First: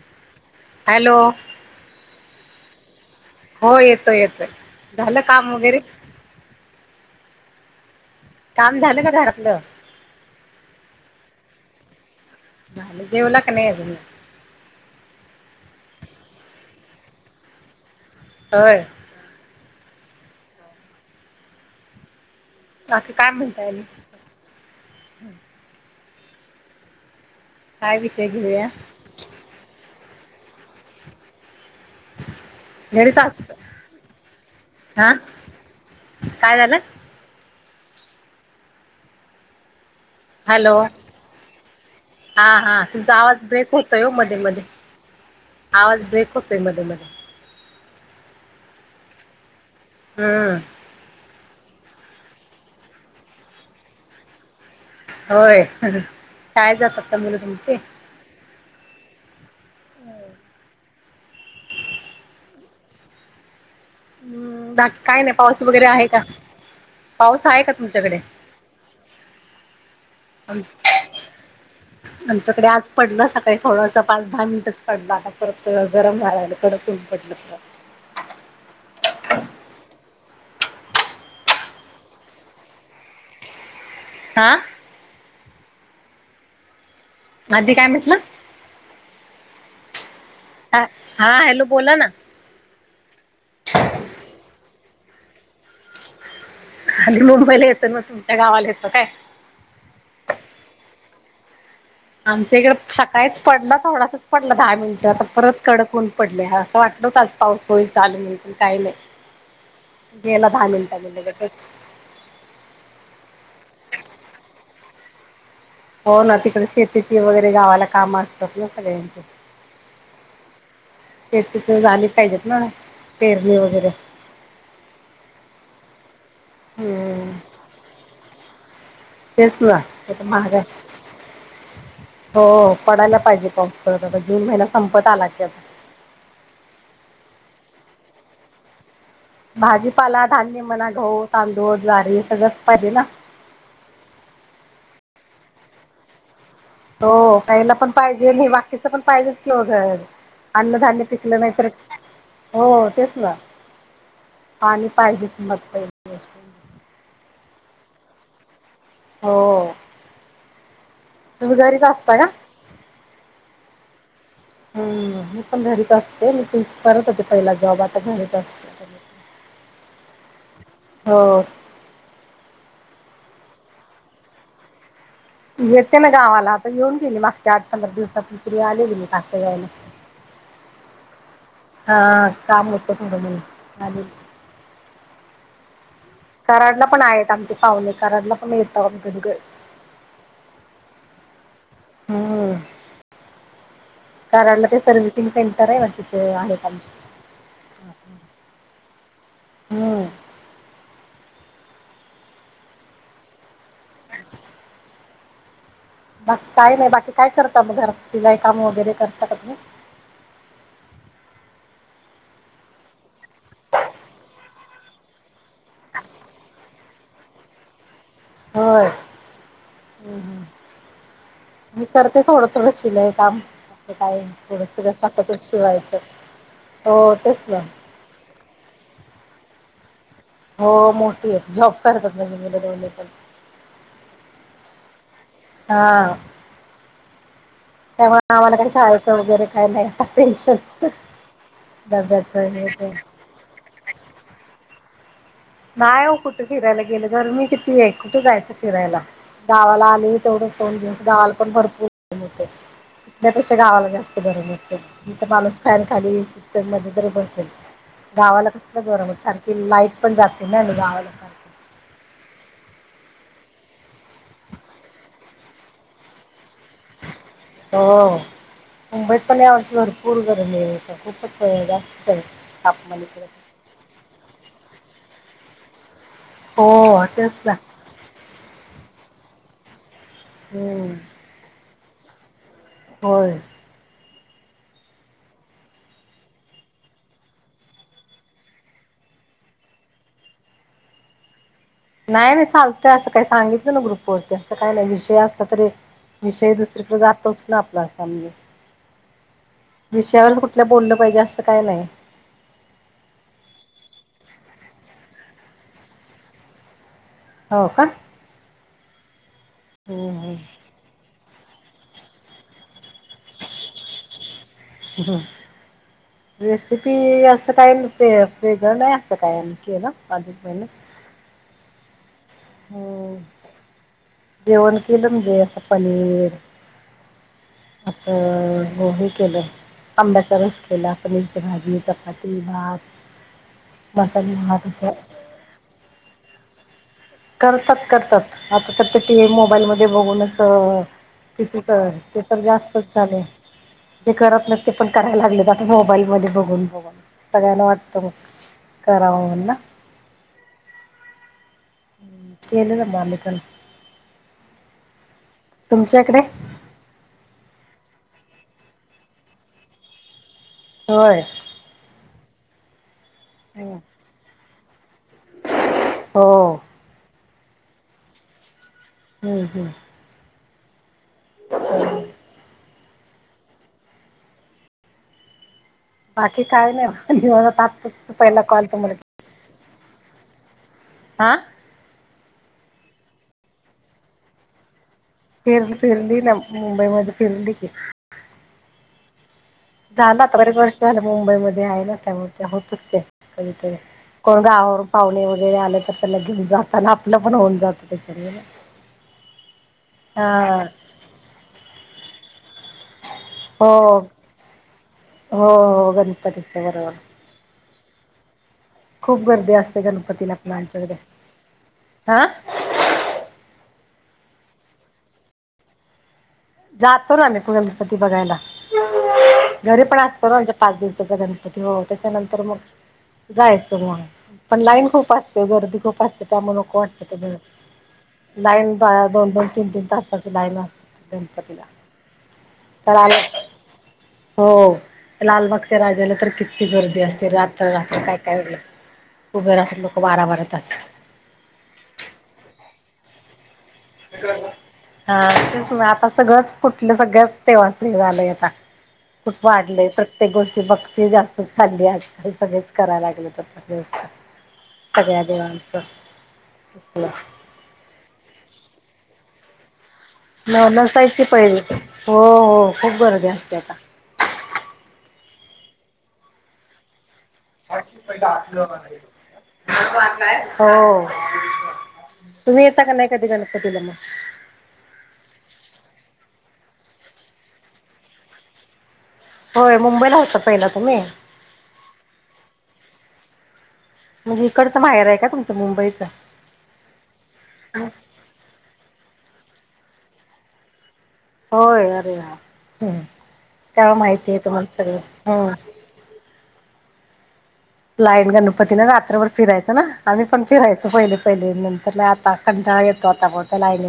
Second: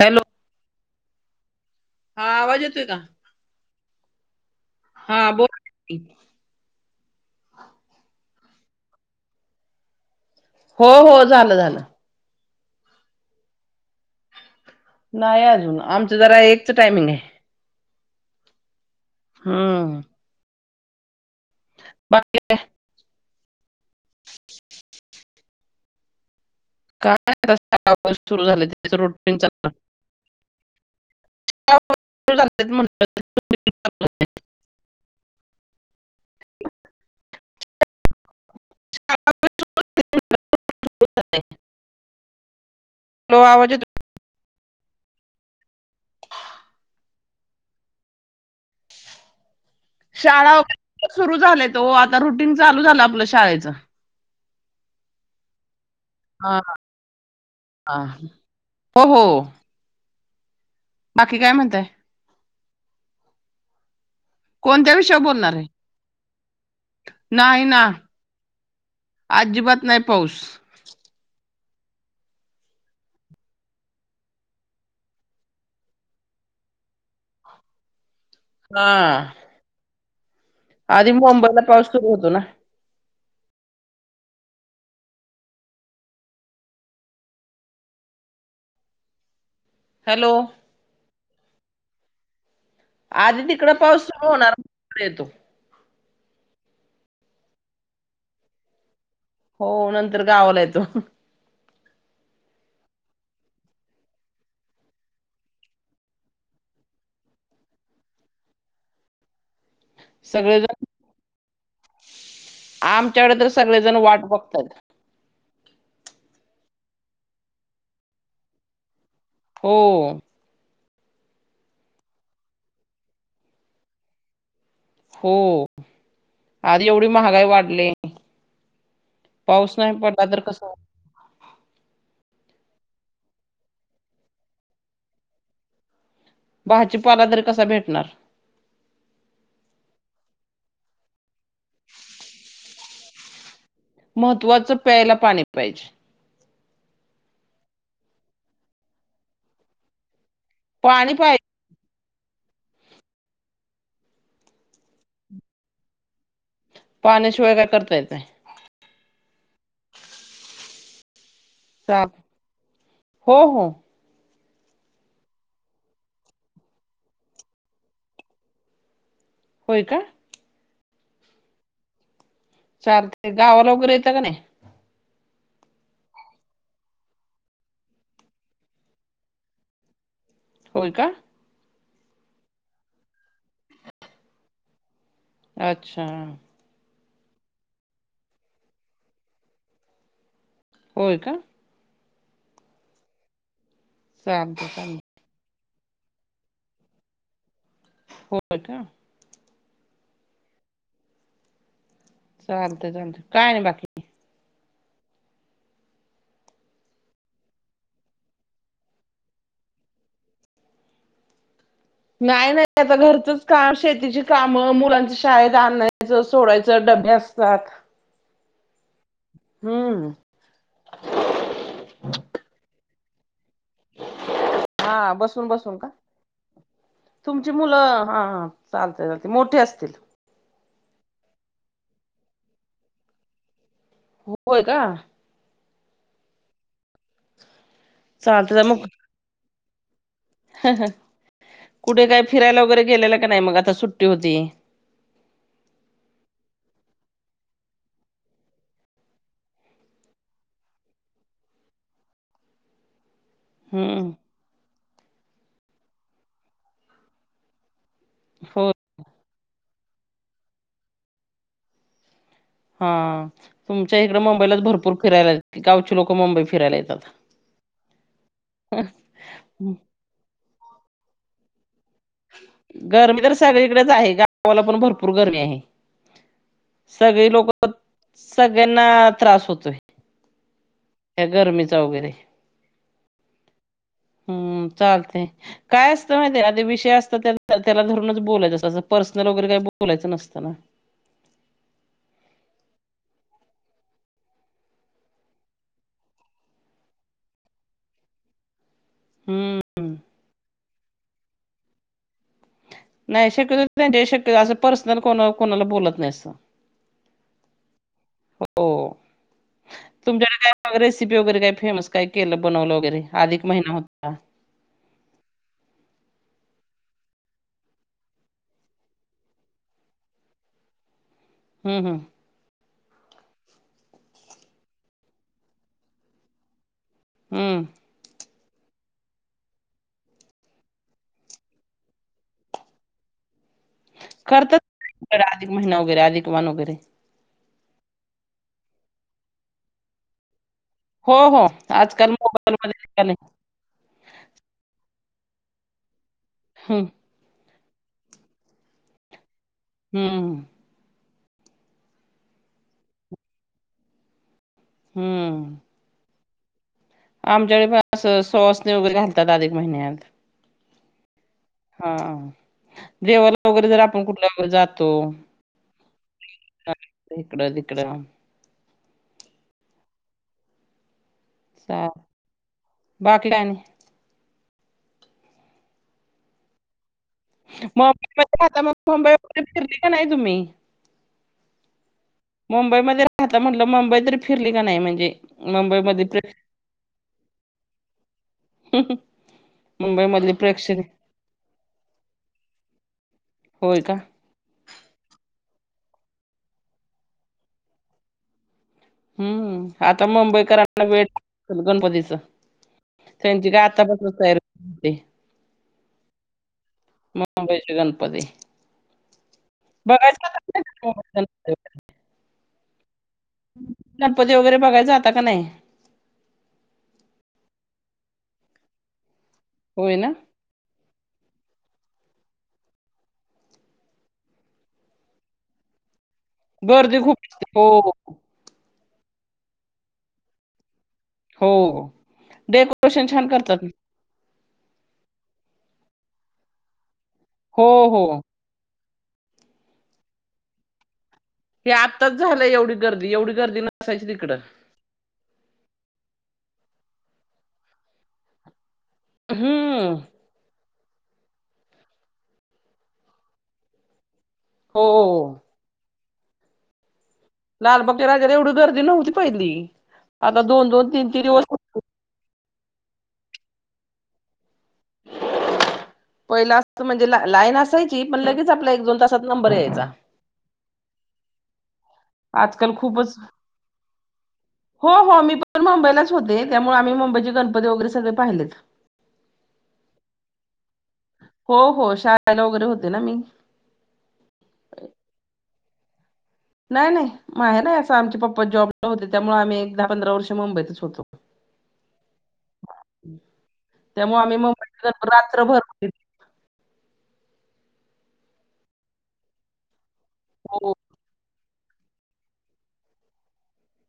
Hello hello हा आवाज येतोय का हो येतोय येतोय हा झालं काम वगैरे बोल काम झालं का घरातलं हो-हो झालं झालं. झाले जेवला का नाही अजून मगं? नाही अजून, आमचं जरा एकच टायमिंग आहे. होय! हा! बाकी काय? बाकी काय म्हणताय आणि काय नाही विषय सुरू झालं घेऊया त्यांच रुटीन चांगलं. झालं घरी म्हटलं सासू, हा. काय झालं? [inaudible] हॅलो! हा- हा तुमचा आवाज ब्रेक होतोय मध्ये-मध्ये आवाज ब्रेक होतोय मध्ये मध्ये शाळा हम्म सुरू झाल्यात ओ आता रुटीन चालू झालं आपलं शाळेचं होय. हा शाळेत जातात का मुलं तुमची? हा. हो हो बाकी काय म्हणताय? हम्म कोणत्या बाकी काय विषयावर नाही. बोलणार पाऊस वगैरे आहे का? पाऊस आहे का तुमच्याकडे? आजिबात नाही पाऊस. आमच्याकडे आज पडला सकाळी थोडस पाच दहा मिनिटच पडलं आ परत गरम व्हायलय कडत ऊन पडलं [inaudible] हा! आधी मुंबईला पाऊस सुरू होतो ना. आ. आधी काय म्हटलं? हॅलो! हा हा हॅलो! बोला ना. आधी तिकडं पाऊस सुरू होणार मगं इकड येतो. आधी मुंबईला येतो मगं तुमच्या गावाला येतो काय? हो नंतर गावाला येतो. आमच्या इकडे सकाळीच पडला थोडासाच पडला दहा मिनिट आता परत कडक होऊन पडले असं वाटत. आज पाऊस होईल चालू मगं काही नाही गेला दहा सगळेजण मिनिटानी लगेचच. आमच्याकडे तर सगळे जण वाट बघतात. हो ना, तिकडे शेतीची वगैरे गावाला काम असतात ना सगळ्यांची हो. शेतीच झाली पाहिजेत ना पेरणी वगैरे. हो आधी एवढी हम्म महागाई वाढली. तेच ना पाऊस नाही आता पडला तर माग कसं हो पडायला पाहिजे पाऊस खरं तर आता जून महिना संपत आला की आता. भाजीपाला तर कसा भेटणार? भाजीपाला धान्य म्हणा. गहू, तांदूळ, ज्वारी सगळंच पाहिजे ना. महत्त्वाचं प्यायला पाणी पाहिजे. हो खायला पण पाहिजे नाही बाकीच पण पाहिजेच की मगं घर अन्नधान्य पाणी पिकलं पाहिजे नाहीतर हो तेच ना पाणी पाहिजे [inaudible] गोष्टी पाण्याशिवाय काय करता येतयं. हो! तुम्ही घरीच चाल असत का? हो हो हम्म! मी पण घरीच असते मी करत होते, पहिला जॉब आता घरीच असते. होय का? हो! चार दिवस ते गावाला वगैरे येतं का नाही? येते ना गावाला आता येऊन गेली मागच्या आठ पंधरा दिवसा पूर्वी आले ले मी कासे गावाला. [unintelligible] होय का? हा काम होत थोडं माझे अच्छा. पण आहेत आमचे पाहुणे कराड ला पण आहेत. होय का? हम्म. कराड चालते ते चालते सर्व्हिसिंग सेंटर आहे, मग तिथे आहेत आमचे हे हो का. हम्म चालत चालत काही नाही बाकी बाकी काय नाही बाकी काय करता मग घरात सिलाई काम वगैरे करता का तुम्ही. [unintelligible] नाही नाही आता घरची च काम शेतीची काम मुलांच शाळेत आणायचं सोडायचं ड [unintelligible] होय हम्म मी करते थोडं थोडं शिलाई कायं थोडं थोडं हा स्वतःचच बसून बसून का शिवायचं हो तेच तुमची ना मुलं हा चालते चालते मोठे असतील. हो मोठी ये त जॉब करतच नाहीे मुले दोन पण होय का? हा त्यामुळे आम्हाला चालते काही मग शाळेचं वगैरे काय नाही. टेन्शन कुठे काय फिरायला वगैरे डब्याचे गेलेलं का नाही मग आता सुट्टी होती नाही हो कुठे फिरायला गेलं गरमी किती आहे कुठे जायचं फिरायला. गावाला आले तेवढ दोन दिवस गावाल पण भरपूर ऊन होते. त्यापेक्षा गावाला हम्म जास्त बरं वाटते ना इथे तर माणस फॅन खाली टब मध्ये तरी बसेल. गावाला हो कसलं गरम सारखी लाईट पण जाते ना गावाला सारखी हा तुमच्या इकडे मुंबईलाच भरपूर फिरायला गावची लोकं मुंबई फिरायला येतात हो मुंबईत पण या वर्षी भरपूर पाऊस खूपच जास्त गरमी तर सगळीकडेच आहे गावाला पण भरपूर गरमी आहे. हो सगळी तेच लोक ना सगळ्यांना त्रास होतोय. हम्म या गरमीचा वगैरे होय. हम्म चालतय काय असते माहिती आहे का काय विषय असतो त्याला धरून बोलायच असते पर्सनल चे वगैरे काय बोलायच नसत ना. [unintelligible] नाही नाही चालतय असं काही सांगितलं ना ग्रुप वरती असं काही नाही विषय असत तरी विषय दुसरीकडे जातोच ना आपला असा म्हणजे हम्म विषयावरच कुठल्या बोललं पाहिजे असं काही नाही नाही शक्यतो शक्यतो असं पर्सनल कोणाला कोण बोलत नाही असं. हो का हो हम्म तुमच्याकडे काय रेसिपी वगैरे काय? फेमस काय केलं बनवलं वगैरे आधिक महिना होता. हम्म. रेसिपी असं काही वेगळं नाही असं काही केले अधिक महिन्या हम्म हम्म. हो जेवण केलं म्हणजे असं पनीर हम्म असं हे केलं आंब्याचा रस केला पनीरची भाजी चपाती भात मसाले करतात भात असं हिकडे अधिक महिना वगैरे अधिक वान वगैरे करतात करतात आत्ता तर ते टी. व्ही. मोबाईलमध्ये बघूनचं हो [unintelligible] हो आजकाल ते तर मोबाईल मध्ये जास्तचं निघाले. झालंय जे करत नाहीत. करायला लागलेत आता मोबाईल मध्ये बघून हम्म बघून सगळ्यांना वाटतं मग करावं म्हणून ना. हम्म हम्म केलेलं म आम्हीपण हम्म तुमच्याइकडे आमच्याकडे पण असं सुवासनी वगैरे घालतात अधिक महिन्यात होय हा हा देवाला वगैरे जर आपण कुठल्या जात तो हो इकडं तिकडं हम्म हम्म तर चा [unintelligible] बाकी काय आणि बाकी काय नाही ब निवांत आताच पहिला कॉल तुम्हाला केला फिरलाय का नाही तुम्ही आ मुंबईमध्ये राहता म्हंटल मुंबई तर फिरली का नाही म्हणजे फिरली मुंबईमध्ये फिरली प्रे ना मुंबईमध्ये फिरली की झालं मुंबईमधली आता बरेच वर्ष प्रेक्षण झालं मुंबईमध्ये आहे ना त्यामुळे ते होतंच ते कधीतरी होय का कोण गावावर वरून पाहुणे वगैरे आले तर त्यांना घेऊन जाताना आपलं पण होऊन जातं त्याच्यामूळे हम्म आत्ता मुंबईकरांना वेळ गणपतीचं त्यांची काय हो आत्तापासनचं तयारी होते हो हो गणपतीचं बरोबर चे गणपती खूप गर्दी असते बघायचं गणपतीला आता का नाही पमान तुम्ही चढते मुंबईत गणपती? हं गणपती वगैरे बघायला जाता का नाही जातो ना आम्ही पण गणपती बघायला घरी पण असतो ना आमच्या पाच दिवस साचा गणपती हो त्याच्यानंतर मग जायचं म पण लाईन खूप असते गर्दी खूप असते त्यामुळं नको गर्दी खूप वाटतं ते असते हो लाईन जायला दोन दोन तीन तीन तासाची लाईन असते हो गणपतीला तर डेकोरेशन छान आलंच करतात हो लालबागच्या राजाला तर किती गर्दी असते. हो, रात्र रात्र काय हो. काय वेगळ उभे राहतात लोक बारा बारा तास हे आत्ताच झालंय एवढी गर्दी एवढी गर्दी न हा तेच म आता सगळंच कुठलं सगळ्याच देवांच हे झालंय आता खूप वाढलंय हम्म. प्रत्येक गोष्टी बघ ते जास्तचं चाललीये आजकाल सगळीच कराय लागल्यात आता होय हो. सगळ्या देवांच लालबाग च्या राजाला एवढी गर्दी नव्हती पहिली आता म नसायची दिवस पहिला हो हो खूप गर्दी असत्या आता पहिला अस म्हणजे ला लाईन असायची पण लगेचं आपला एक दोन तासात नंबर यायचा. हो तुम्ही आजकाल येता का नाही खूपचं, कधी गणपतीला मग हो हो मी पण मुंबईलाच होते. त्यामुळे आम्ही मुंबईचे गणपती वगैरे सगळे पाहिलेत होय मुंबईला होता पहिला तुम्ही हो हो शाळेला वगैरे होते ना मी म्हणजे हिकडचं माहेर आहे का तुमचं मुंबईचं नाही नाही माहेर नाही असं आमचे पप्पा जॉब ला होते त्यामुळे आम्ही एक दहा पंधरा वर्ष मुंबईतच होतो. होय यार हम् तेव्हा त्यामुळे आम्ही माहितीय तुम्हाला मुंबईत सगळं हम् रात्रभर लाईन गणपती ना रात्रभर फिरायचं ना आम्ही पण हो. फिरायचो पहिले पहिले नंतरला आता कंटा येतो आता बता लायन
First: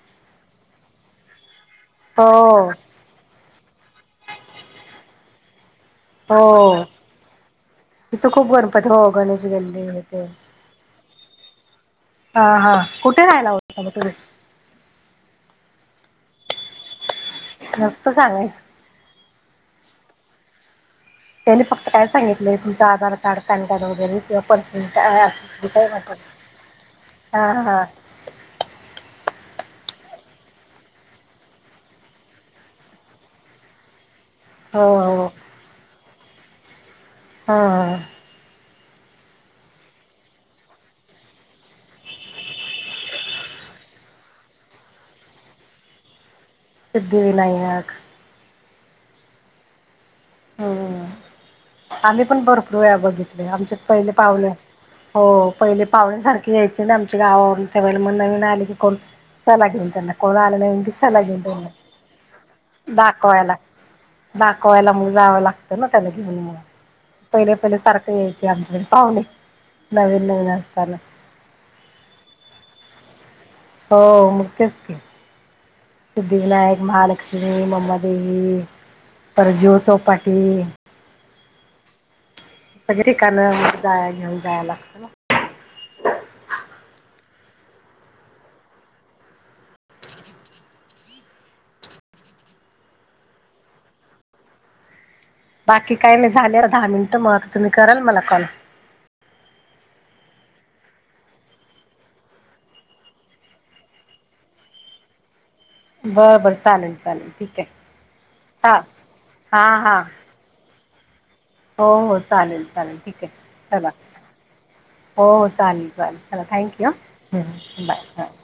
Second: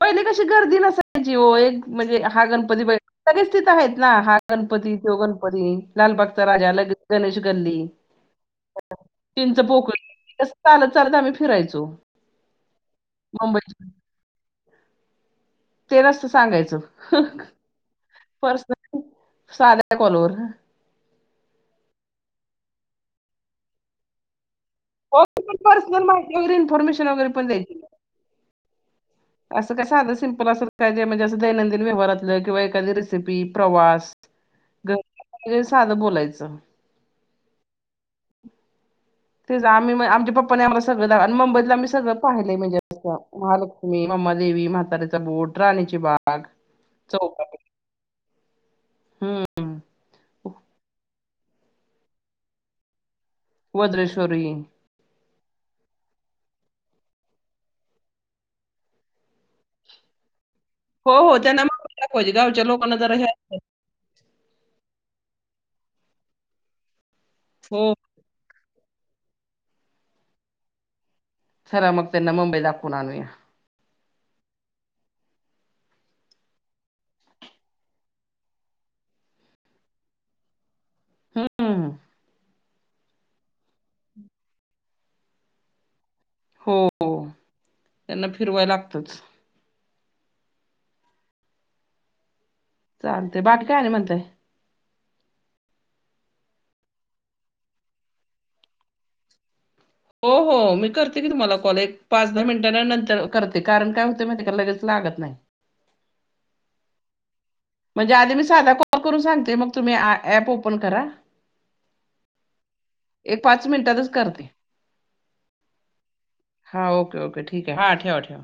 पहिले कशी गर्दी नसायची हो एक म्हणजे हा हो गणपती बा सगळेच तिथ आहेत ना हा गणपती त्यो गणपती लाल बागचा राजाला गणेश गल्ली तिथ खूप गणपती हो गणेश चिंच गल्ले पोकळी इथे कसं चालत चालत आम्ही फिरायचो हा हा कुठे राहायला होतता मग तुे तेलाचत सांगायचं नुसतं सांगायचं पर्सनल साध्या कोॉलोर त्यांनी फक्त काय सांगितले तुमचं आधार कार्ड पॅन कार्ड वगैरेि ण पण अस पर्सनल माहिती वगैरे इन्फॉर्मेशन वगैरे पण हा द्यायची हा असं काय साधं सिम्पल असत काय जे म्हणजे असं दैनंदि व्यहारातलं किंवा एखादी रेसिपी प्रवास हो हो घरे साधं बोलायचं हा ह तेच आम्ही आमच्या पप्पाने आम्हा सगळं मुंबईला आम्ही सगळं पाहिलंय म्हणजे अस महालक्ष्मी दवी म्हातऱ्याचा बोट राहण्याची बा सिद्धिविनायक हम् हम्म आम्ही पण भरपरूया बघित आमचे पहिले वज्रेश्वरी पावलं हो पहिले पाहुणीसारखे या्यायचे ना आमच्या गावावरून त्यावेळेला मग नवीन आले की कोण चला घेऊन त्यांना कोण हो नाहीला हो त्यांना गेल मुंबई दाखवायची गावच्या लोकांना जरा हे दाखवायला असतं दाखवायला मग जावं लागतं ना त्याला घेऊन म पहिले पहिले हो सारखं या्यायचे आमच्याकडे पाहुणे नवीन नवीन असताना खरा मग त्यांना मुंबई दाखवून आणूया हो मग तेच का सिद्धिविनायक महालक्ष्मी म्मा देेवी तर जीव चौपाटी हम्म सगळे ठिकाणं जाया घेऊन जाय लागत ना हो हो. त्यांना फिरवाय लागतच चालते बाट काय ना म्हणतय बाकी काही नाही झाले दहा मिनिट मह तुम्ही कराल मला कॉल हो हो मी करते की तुम्हाला कॉल एक पाच दहा मिनिटां नंतर करते कारण काय होते माहिती का लगेज ला लागत नाही बर बर चालेल चालेल ठीक आहे म्हणजे आधी मी साधा हा कॉल करून सांगते हा मग तुम्ही हा ऍप ओपन करा हो हो चालेल चालेल ठीक एक आहे पाच चला मिनिटातच करते. हो चालेल चालेल चाला हां, थँक्यू ओके, ओके. ठीक आहे. हां, ठेवा, बाय ठेवा.